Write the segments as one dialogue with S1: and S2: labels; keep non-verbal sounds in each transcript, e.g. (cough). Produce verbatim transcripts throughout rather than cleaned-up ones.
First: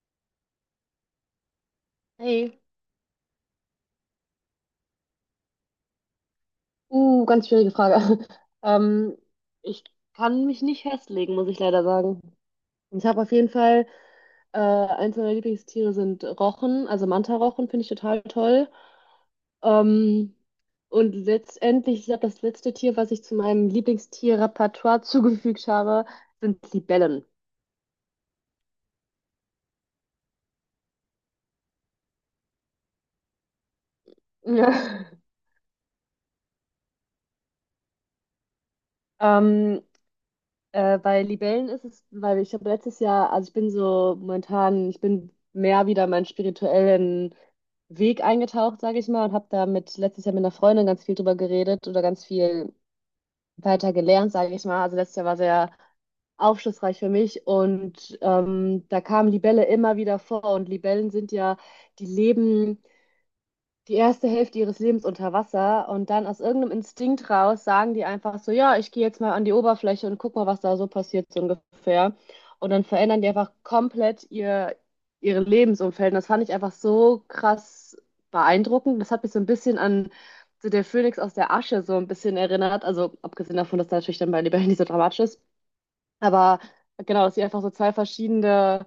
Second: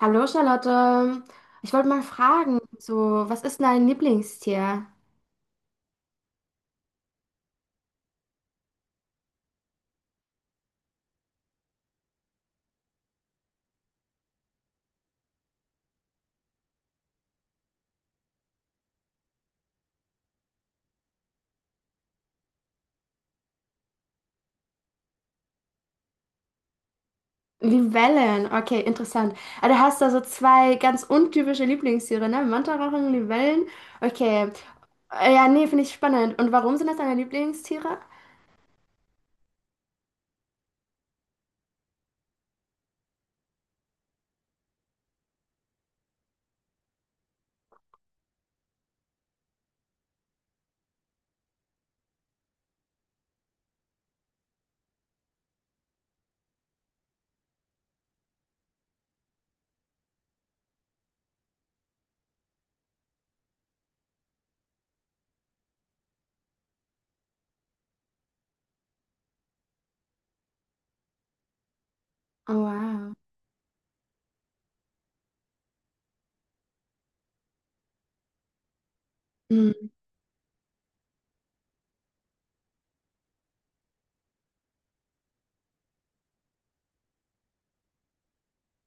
S1: Hallo Charlotte, ich wollte mal fragen,
S2: Hey,
S1: so, was ist dein Lieblingstier?
S2: uh, ganz schwierige Frage. (laughs) Ähm, ich kann mich nicht festlegen, muss ich leider sagen. Ich habe auf jeden Fall, äh, eins meiner Lieblingstiere sind Rochen, also Manta-Rochen finde ich total toll. Ähm, und letztendlich, ich glaube, das letzte Tier, was ich zu meinem Lieblingstier-Repertoire (laughs) zugefügt habe, sind Libellen.
S1: Libellen, okay, interessant. Ah, du hast da so zwei ganz untypische Lieblingstiere, ne? Mantarochen, Libellen. Okay.
S2: (laughs) Ja.
S1: Äh, ja, nee, finde ich spannend. Und warum sind das deine Lieblingstiere?
S2: Ähm, Äh, bei Libellen ist es, weil ich habe letztes Jahr, also ich bin so momentan, ich bin mehr wieder meinen spirituellen Weg eingetaucht, sage ich mal, und habe da mit letztes Jahr mit einer Freundin ganz viel drüber geredet oder ganz viel weiter gelernt, sage ich mal. Also letztes Jahr war sehr aufschlussreich für mich und ähm, da kam Libelle immer wieder vor und Libellen sind ja, die leben die erste Hälfte ihres Lebens unter Wasser und dann aus irgendeinem Instinkt raus sagen die einfach so, ja, ich gehe jetzt mal an die Oberfläche und guck mal, was da so passiert, so ungefähr.
S1: Oh,
S2: Und dann
S1: wow.
S2: verändern die einfach komplett ihr, ihre Lebensumfeld. Und das fand ich einfach so krass beeindruckend. Das hat mich so ein bisschen
S1: Mhm.
S2: an so der Phönix aus der Asche so ein bisschen erinnert. Also abgesehen davon, dass da natürlich dann bei Leberhin nicht so dramatisch ist. Aber genau, dass sie einfach so zwei verschiedene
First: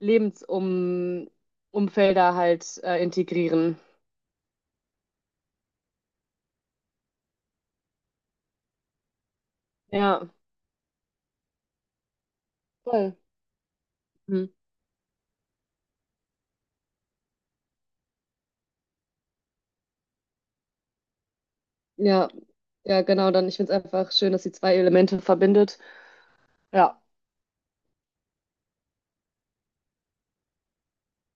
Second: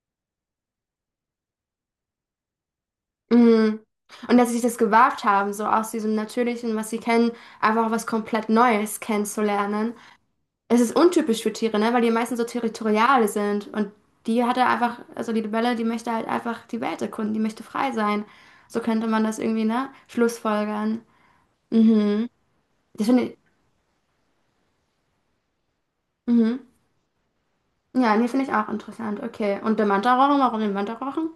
S2: Lebensumfelder halt äh, integrieren.
S1: Mhm. Und dass sie sich das gewagt haben, so aus diesem Natürlichen, was sie kennen, einfach was komplett Neues kennenzulernen.
S2: Ja.
S1: Es ist untypisch für Tiere, ne? Weil die meisten so
S2: Voll.
S1: territorial sind. Und die
S2: Mhm.
S1: hat er einfach, also die Libelle, die möchte halt einfach die Welt erkunden, die möchte frei sein. So könnte man das irgendwie, ne, schlussfolgern. Mhm.
S2: Ja, ja,
S1: Das finde
S2: genau.
S1: ich.
S2: Dann, ich finde es einfach schön, dass sie zwei Elemente verbindet.
S1: Mhm.
S2: Ja.
S1: Ja, nee, finde ich auch interessant. Okay. Und der Mantarochen, warum den Mantarochen?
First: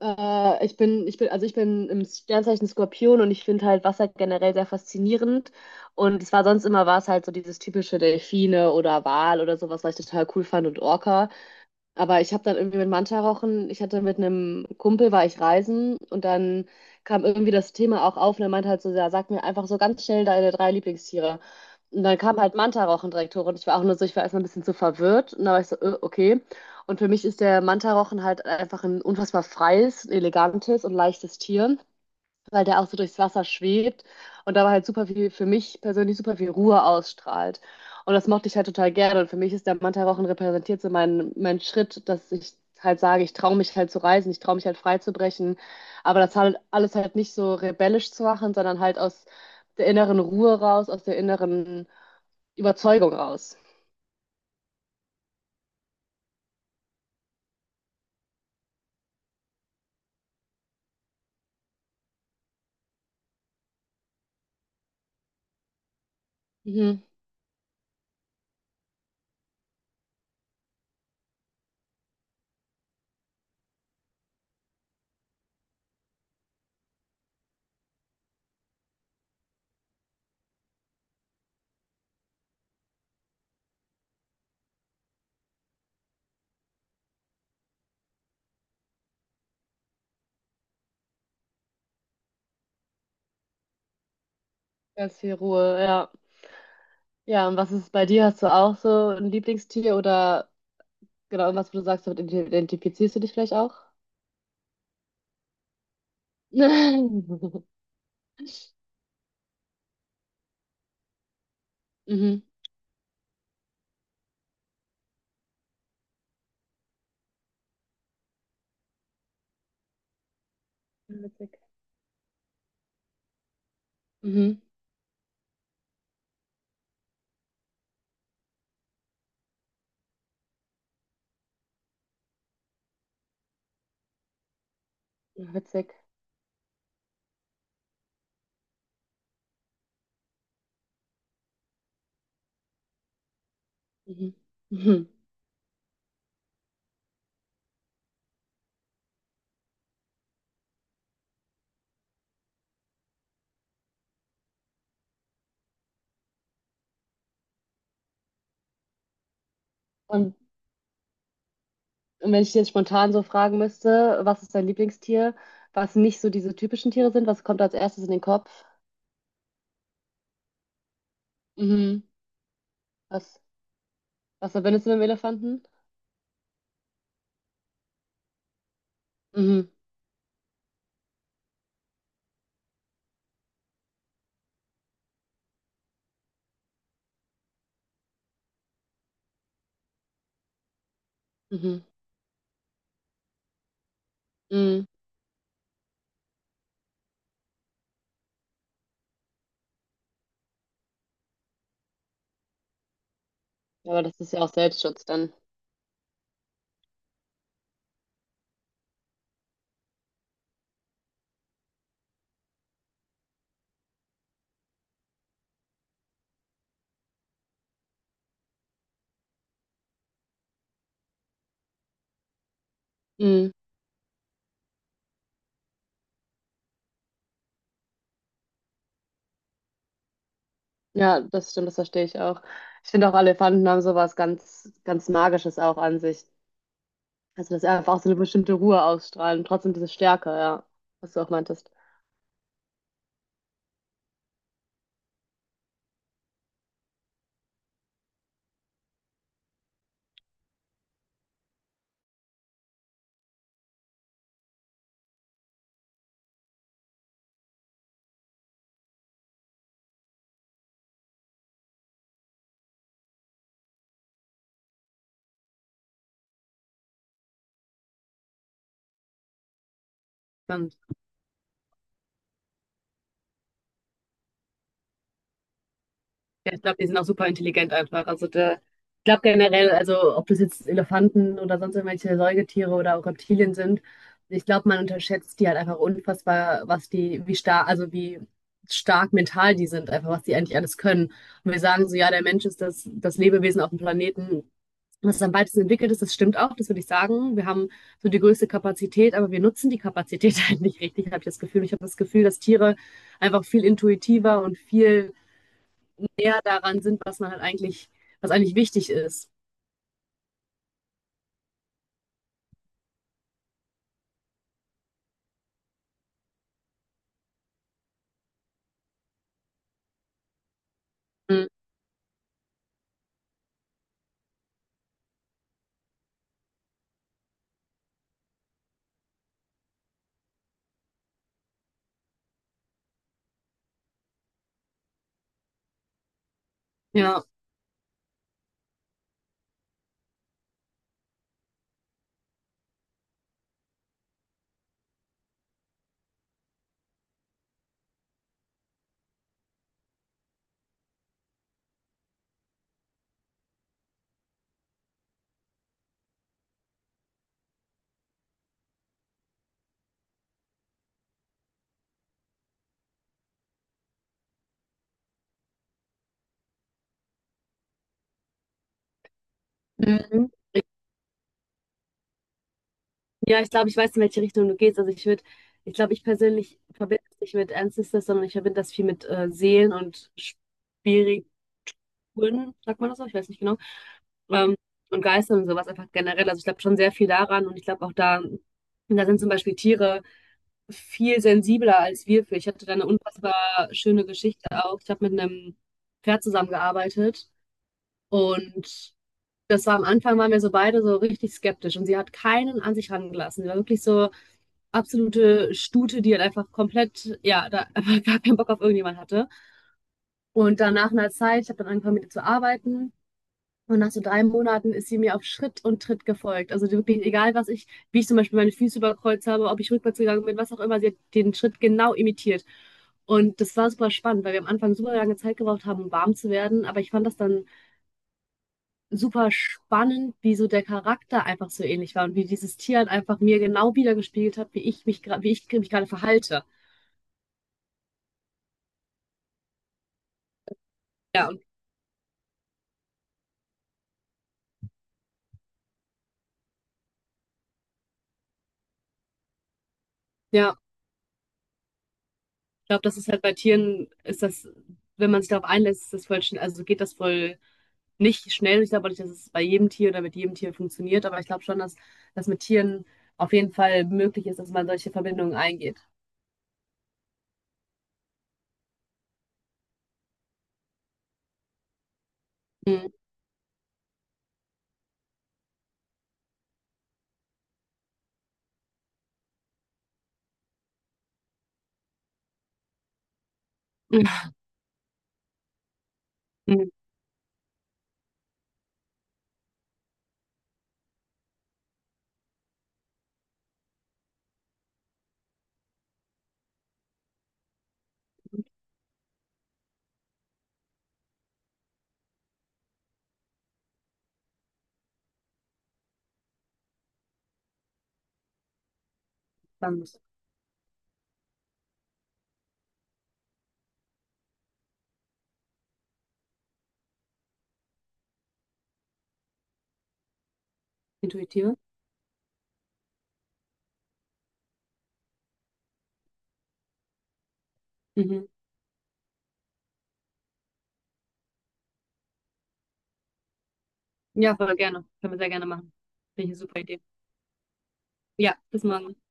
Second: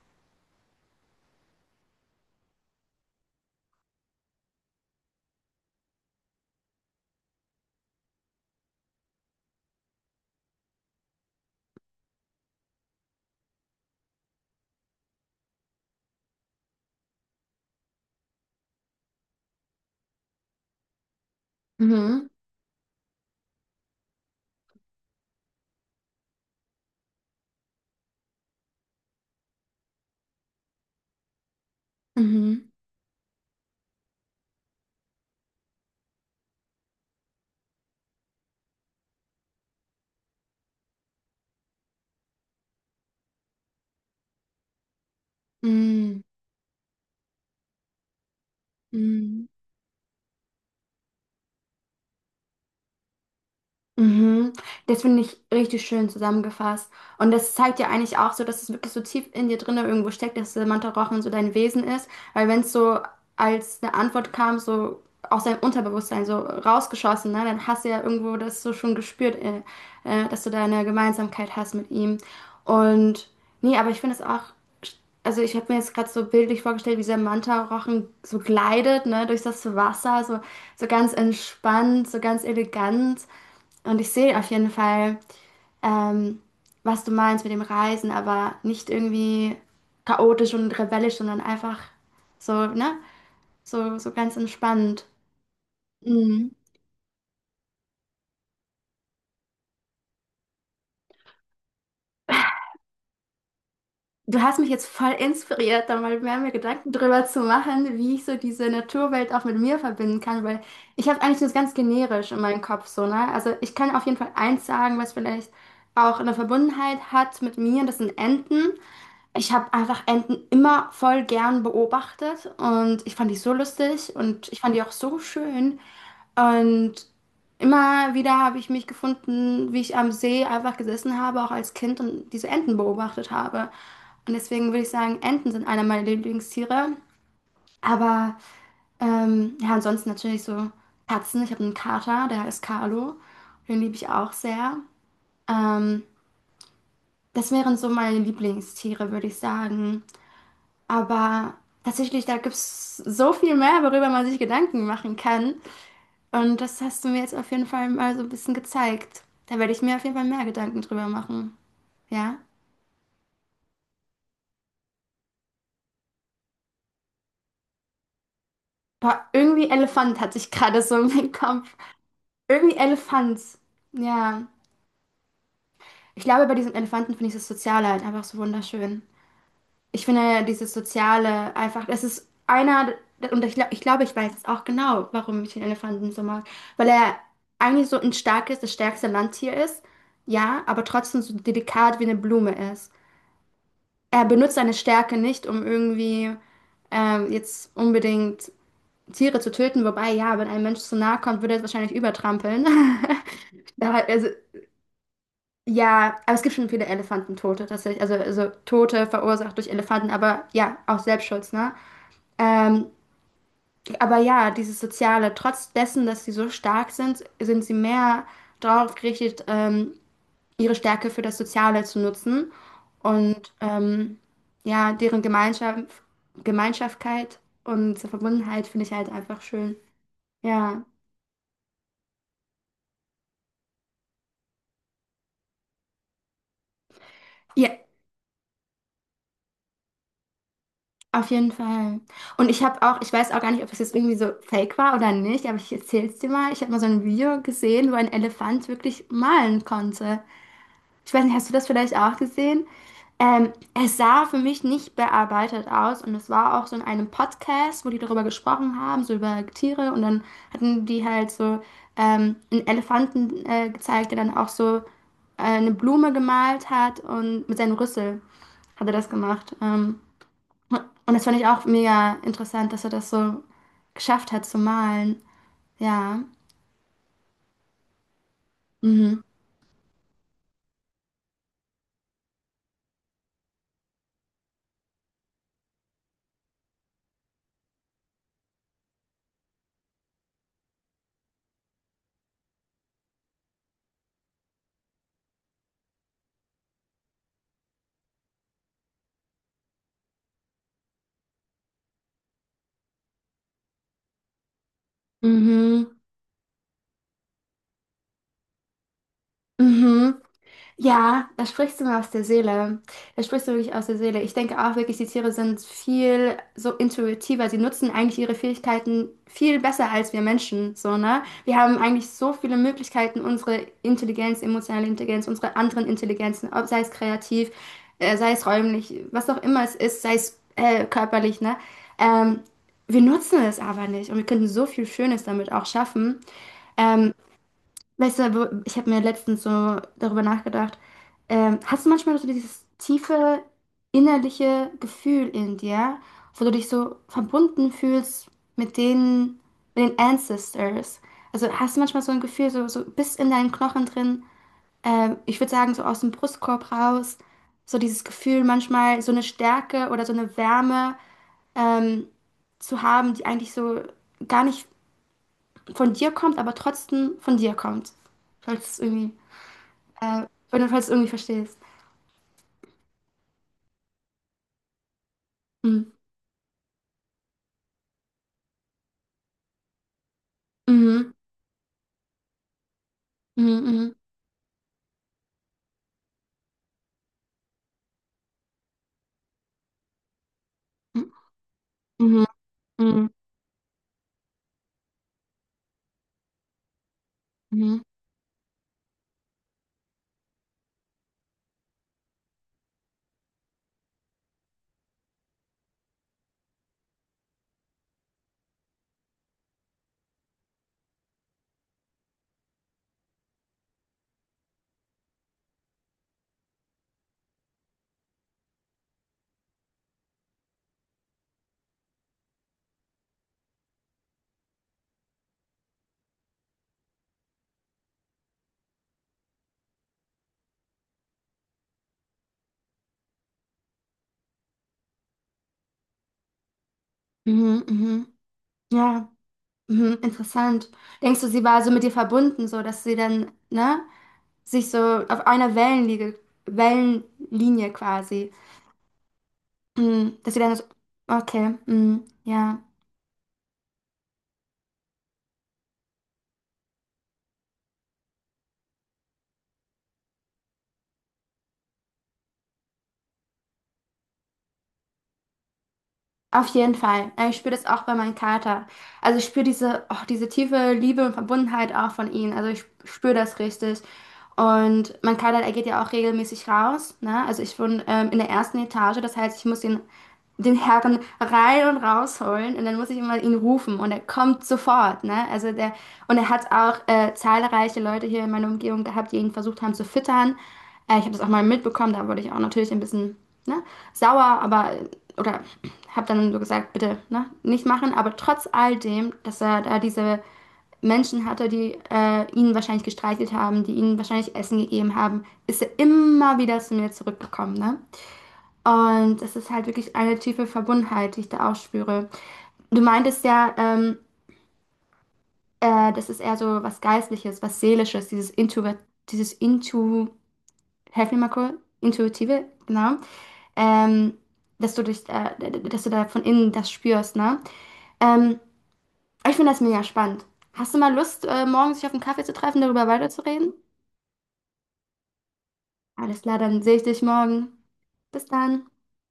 S2: Äh, ich bin, ich bin, also ich bin im Sternzeichen Skorpion und ich finde halt Wasser generell sehr faszinierend. Und es war sonst immer war es halt so dieses typische Delfine oder Wal oder sowas, was ich total cool fand und Orca. Aber ich habe dann irgendwie mit Manta rauchen, ich hatte mit einem Kumpel, war ich reisen und dann kam irgendwie das Thema auch auf und er meinte halt so, ja, sag mir einfach so ganz schnell deine drei Lieblingstiere. Und dann
S1: Mhm.
S2: kam halt Manta rauchen direkt hoch und ich war auch nur so, ich war erstmal ein bisschen zu verwirrt und dann war ich so, äh, okay. Und für mich ist der Manta rauchen halt einfach ein unfassbar freies, elegantes und leichtes Tier, weil
S1: Mhm.
S2: der auch so durchs Wasser schwebt und dabei halt super viel, für mich persönlich super viel Ruhe ausstrahlt. Und das mochte ich halt total gerne. Und für mich ist der Mantarochen repräsentiert so meinen mein Schritt, dass ich halt sage, ich traue mich halt zu reisen, ich traue mich halt frei zu brechen. Aber
S1: Mhm.
S2: das halt alles halt nicht so rebellisch zu machen, sondern halt aus
S1: Mhm.
S2: der inneren Ruhe raus, aus der inneren Überzeugung raus.
S1: Mhm. Das finde ich richtig schön zusammengefasst. Und das zeigt ja eigentlich auch so, dass es wirklich so tief in dir drinne irgendwo steckt, dass der Mantra Rochen so dein Wesen ist. Weil wenn es so als eine Antwort kam, so aus deinem Unterbewusstsein so
S2: Mhm.
S1: rausgeschossen, ne, dann hast du ja irgendwo das so schon gespürt, äh, äh, dass du da eine Gemeinsamkeit hast mit ihm. Und nee, aber ich finde es auch, also ich habe mir jetzt gerade so bildlich vorgestellt, wie dieser Manta-Rochen so gleitet, ne, durch das Wasser, so, so ganz entspannt, so ganz elegant. Und ich sehe auf jeden Fall, ähm, was du meinst mit dem Reisen, aber nicht irgendwie chaotisch und rebellisch, sondern einfach so, ne? So, so ganz entspannt.
S2: Ganz viel Ruhe, ja.
S1: Mhm.
S2: Ja, und was ist bei dir? Hast du auch so ein Lieblingstier oder genau irgendwas, wo du sagst, damit identifizierst du dich vielleicht auch?
S1: Du hast mich jetzt voll inspiriert, da mal mehr mir
S2: (laughs)
S1: Gedanken drüber zu
S2: Mhm.
S1: machen, wie ich so diese Naturwelt auch mit mir verbinden kann, weil ich habe eigentlich das ganz generisch in meinem Kopf so, ne? Also ich kann auf jeden Fall eins sagen, was vielleicht auch eine Verbundenheit hat mit mir, das sind Enten. Ich habe einfach Enten immer voll
S2: Witzig.
S1: gern beobachtet und ich fand die so lustig und
S2: Mhm.
S1: ich fand die auch so schön. Und immer wieder habe ich mich gefunden, wie ich am See einfach gesessen habe, auch als Kind und diese Enten beobachtet habe. Und deswegen würde ich sagen, Enten
S2: Ja,
S1: sind einer
S2: witzig.
S1: meiner Lieblingstiere. Aber ähm, ja, ansonsten natürlich so Katzen. Ich habe einen Kater, der heißt Carlo. Den liebe ich auch
S2: Mhm.
S1: sehr.
S2: Mhm.
S1: Ähm, Das wären so meine Lieblingstiere, würde ich sagen. Aber tatsächlich, da gibt es so viel mehr, worüber man sich Gedanken machen kann. Und das hast du mir jetzt auf jeden Fall mal so ein bisschen gezeigt. Da werde ich mir auf jeden Fall
S2: Und,
S1: mehr Gedanken drüber machen.
S2: und
S1: Ja?
S2: wenn ich dir jetzt spontan so fragen müsste, was ist dein Lieblingstier, was nicht so diese typischen Tiere sind, was kommt als erstes in den Kopf?
S1: Boah, irgendwie Elefant hatte ich gerade so im Kopf.
S2: Mhm.
S1: Irgendwie
S2: Was,
S1: Elefant. Ja.
S2: was verbindest du mit dem Elefanten?
S1: Ich glaube, bei diesem Elefanten finde ich das Soziale halt einfach so wunderschön.
S2: Mhm.
S1: Ich finde ja dieses Soziale einfach, das ist einer, und ich, glaub- ich glaube, ich weiß jetzt auch genau, warum ich den Elefanten so mag. Weil er eigentlich so ein starkes, das stärkste Landtier ist, ja, aber trotzdem so
S2: Mhm.
S1: delikat wie eine Blume ist. Er benutzt seine
S2: Mhm.
S1: Stärke nicht, um irgendwie ähm, jetzt unbedingt Tiere zu töten, wobei, ja, wenn ein Mensch zu nahe kommt, würde er es wahrscheinlich übertrampeln. (laughs) Da,
S2: Aber das
S1: also,
S2: ist ja auch Selbstschutz dann.
S1: ja, aber es gibt schon viele Elefantentote tatsächlich, also, also Tote verursacht durch Elefanten, aber ja, auch Selbstschutz, ne? Ähm, aber ja, dieses Soziale, trotz dessen, dass sie so stark sind, sind sie mehr darauf gerichtet, ähm, ihre Stärke für das Soziale zu nutzen
S2: Mhm.
S1: und ähm, ja, deren Gemeinschaft, Gemeinschaftkeit und Verbundenheit finde ich halt einfach schön. Ja,
S2: Ja, das stimmt, das verstehe ich auch. Ich finde auch, Elefanten haben sowas ganz, ganz Magisches auch an sich. Also, dass sie
S1: ja,
S2: einfach auch so eine bestimmte Ruhe ausstrahlen, trotzdem diese Stärke, ja, was du
S1: auf
S2: auch
S1: jeden
S2: meintest.
S1: Fall. Und ich habe auch, ich weiß auch gar nicht, ob es jetzt irgendwie so fake war oder nicht, aber ich erzähl's dir mal. Ich habe mal so ein Video gesehen, wo ein Elefant wirklich malen konnte. Ich weiß nicht, hast du das vielleicht auch gesehen? Ähm, es sah für mich nicht bearbeitet aus und es war auch so in einem Podcast, wo die darüber gesprochen haben, so über Tiere und dann hatten die halt so ähm, einen Elefanten äh, gezeigt, der dann auch so äh, eine Blume gemalt hat und mit seinem Rüssel hat er das gemacht. Ähm,
S2: Stimmt.
S1: und das fand ich auch mega interessant, dass er das so geschafft hat zu malen. Ja.
S2: Ja, ich glaube, die sind auch super intelligent einfach. Also der, ich glaube
S1: Mhm.
S2: generell, also ob das jetzt Elefanten oder sonst irgendwelche Säugetiere oder auch Reptilien sind, ich glaube, man unterschätzt die halt einfach unfassbar, was die, wie stark, also wie stark mental die sind, einfach was die eigentlich alles können. Und wir sagen so, ja, der Mensch ist das, das Lebewesen auf dem Planeten, was am weitesten entwickelt ist. Das stimmt auch, das würde ich sagen. Wir haben so die größte Kapazität, aber wir nutzen die Kapazität (laughs) halt nicht richtig, habe ich das Gefühl. Ich habe das Gefühl, dass Tiere einfach viel intuitiver und viel
S1: Mhm.
S2: eher daran sind, was man halt eigentlich, was eigentlich wichtig ist.
S1: Mhm. Ja, da sprichst du mir aus der Seele. Da sprichst du wirklich aus der Seele. Ich denke auch wirklich, die Tiere sind viel so intuitiver. Sie nutzen eigentlich ihre Fähigkeiten viel besser als wir Menschen, so, ne?
S2: Mhm.
S1: Wir haben eigentlich so viele Möglichkeiten, unsere Intelligenz, emotionale Intelligenz, unsere anderen Intelligenzen, ob sei es kreativ, äh, sei es räumlich, was auch immer es ist, sei es äh, körperlich, ne? Ähm, Wir nutzen es aber nicht und wir könnten so viel Schönes damit auch schaffen. Ähm,
S2: Ja.
S1: Weißt du, wo- ich habe mir letztens so darüber nachgedacht. Ähm, hast du manchmal so dieses tiefe innerliche Gefühl in dir, wo du dich so verbunden fühlst mit den, mit den Ancestors? Also hast du manchmal so ein Gefühl, so, so bis in deinen Knochen drin, ähm, ich würde sagen, so aus dem Brustkorb raus, so dieses Gefühl, manchmal so eine Stärke oder so eine Wärme ähm, zu haben, die eigentlich so gar nicht von dir kommt, aber trotzdem von dir kommt. Falls es irgendwie. Äh,
S2: Mhm.
S1: Wenn du es irgendwie verstehst.
S2: Ja, ich glaube, ich weiß, in welche Richtung du gehst. Also ich würde, ich
S1: Mhm.
S2: glaube, ich persönlich verbinde das nicht mit Ancestors, sondern ich verbinde das viel mit äh, Seelen und
S1: Mhm.
S2: Spiriten, sagt man das so? Ich weiß nicht genau.
S1: Mhm.
S2: Ähm, und Geistern und sowas einfach generell. Also ich glaube schon sehr viel daran und ich glaube auch da, da sind zum Beispiel Tiere
S1: Mhm.
S2: viel sensibler als wir
S1: Mhm.
S2: für. Ich hatte da eine
S1: Mhm.
S2: unfassbar schöne Geschichte auch. Ich habe mit einem Pferd zusammengearbeitet
S1: Mhm.
S2: und das war am Anfang, waren wir so beide so richtig skeptisch und sie hat keinen an sich rangelassen. Sie war wirklich so absolute Stute, die halt einfach komplett, ja, da (laughs) einfach gar keinen Bock auf irgendjemand hatte. Und dann nach einer Zeit, ich habe dann angefangen mit ihr zu arbeiten. Und nach so drei Monaten ist sie mir auf Schritt und Tritt gefolgt. Also die wirklich, egal was ich, wie ich zum Beispiel meine Füße überkreuzt habe, ob ich rückwärts gegangen bin, was auch immer, sie hat den Schritt genau imitiert. Und das war super spannend, weil wir am Anfang super lange Zeit gebraucht haben, um warm zu werden. Aber ich fand das dann super spannend, wie so der Charakter einfach so ähnlich war und wie dieses Tier halt einfach mir genau wiedergespiegelt hat, wie ich mich gerade, wie ich mich gerade verhalte.
S1: Mhm. Mhm. Ja, mhm. Interessant. Denkst du,
S2: Ja, und
S1: sie war so mit dir verbunden, so dass sie dann, ne, sich so auf einer Wellenlinie, Wellenlinie quasi, mhm, dass sie dann
S2: ja,
S1: so, okay, mhm. Ja,
S2: ich glaube, das ist halt bei Tieren, ist das, wenn man sich darauf einlässt, ist das voll schnell, also geht das voll nicht schnell. Ich glaube auch nicht, dass es bei jedem Tier oder mit jedem Tier funktioniert, aber ich glaube schon, dass das mit Tieren auf jeden Fall möglich ist, dass man solche Verbindungen eingeht.
S1: auf jeden Fall. Ja, ich spüre das auch bei meinem Kater. Also ich spüre diese, oh, diese tiefe Liebe und Verbundenheit auch von ihm. Also ich
S2: Mhm.
S1: spüre das richtig. Und mein Kader, er geht ja auch regelmäßig raus. Ne? Also ich wohne ähm, in der ersten Etage, das heißt, ich muss den den Herren rein und rausholen und dann muss ich immer ihn rufen und er kommt sofort. Ne? Also der, und er hat
S2: Mhm.
S1: auch äh, zahlreiche Leute hier in meiner Umgebung gehabt, die ihn versucht haben zu füttern. Äh, ich habe das auch mal mitbekommen, da wurde ich auch natürlich ein bisschen, ne, sauer, aber oder habe dann so gesagt, bitte ne, nicht machen. Aber trotz all dem, dass er da diese Menschen hatte, die äh, ihn wahrscheinlich gestreichelt haben, die ihnen wahrscheinlich Essen gegeben haben, ist er immer wieder zu mir zurückgekommen. Ne? Und das ist halt
S2: Spannend.
S1: wirklich eine tiefe Verbundenheit, die ich da auch spüre. Du meintest ja, ähm, äh, das ist eher so was Geistliches, was Seelisches, dieses Intu, dieses Intu, helf mir mal kurz,
S2: Intuitive.
S1: intuitive, genau. Ähm, Dass du dich, äh, dass du da von innen das spürst, ne?
S2: Mhm.
S1: Ähm, Ich finde das mega spannend. Hast du mal Lust, äh, morgen sich auf einen Kaffee zu treffen, darüber weiterzureden?
S2: Ja, voll gerne. Können wir sehr gerne machen.
S1: Alles
S2: Finde ich eine
S1: klar,
S2: super
S1: dann sehe
S2: Idee.
S1: ich dich morgen. Bis
S2: Ja, bis
S1: dann.
S2: morgen.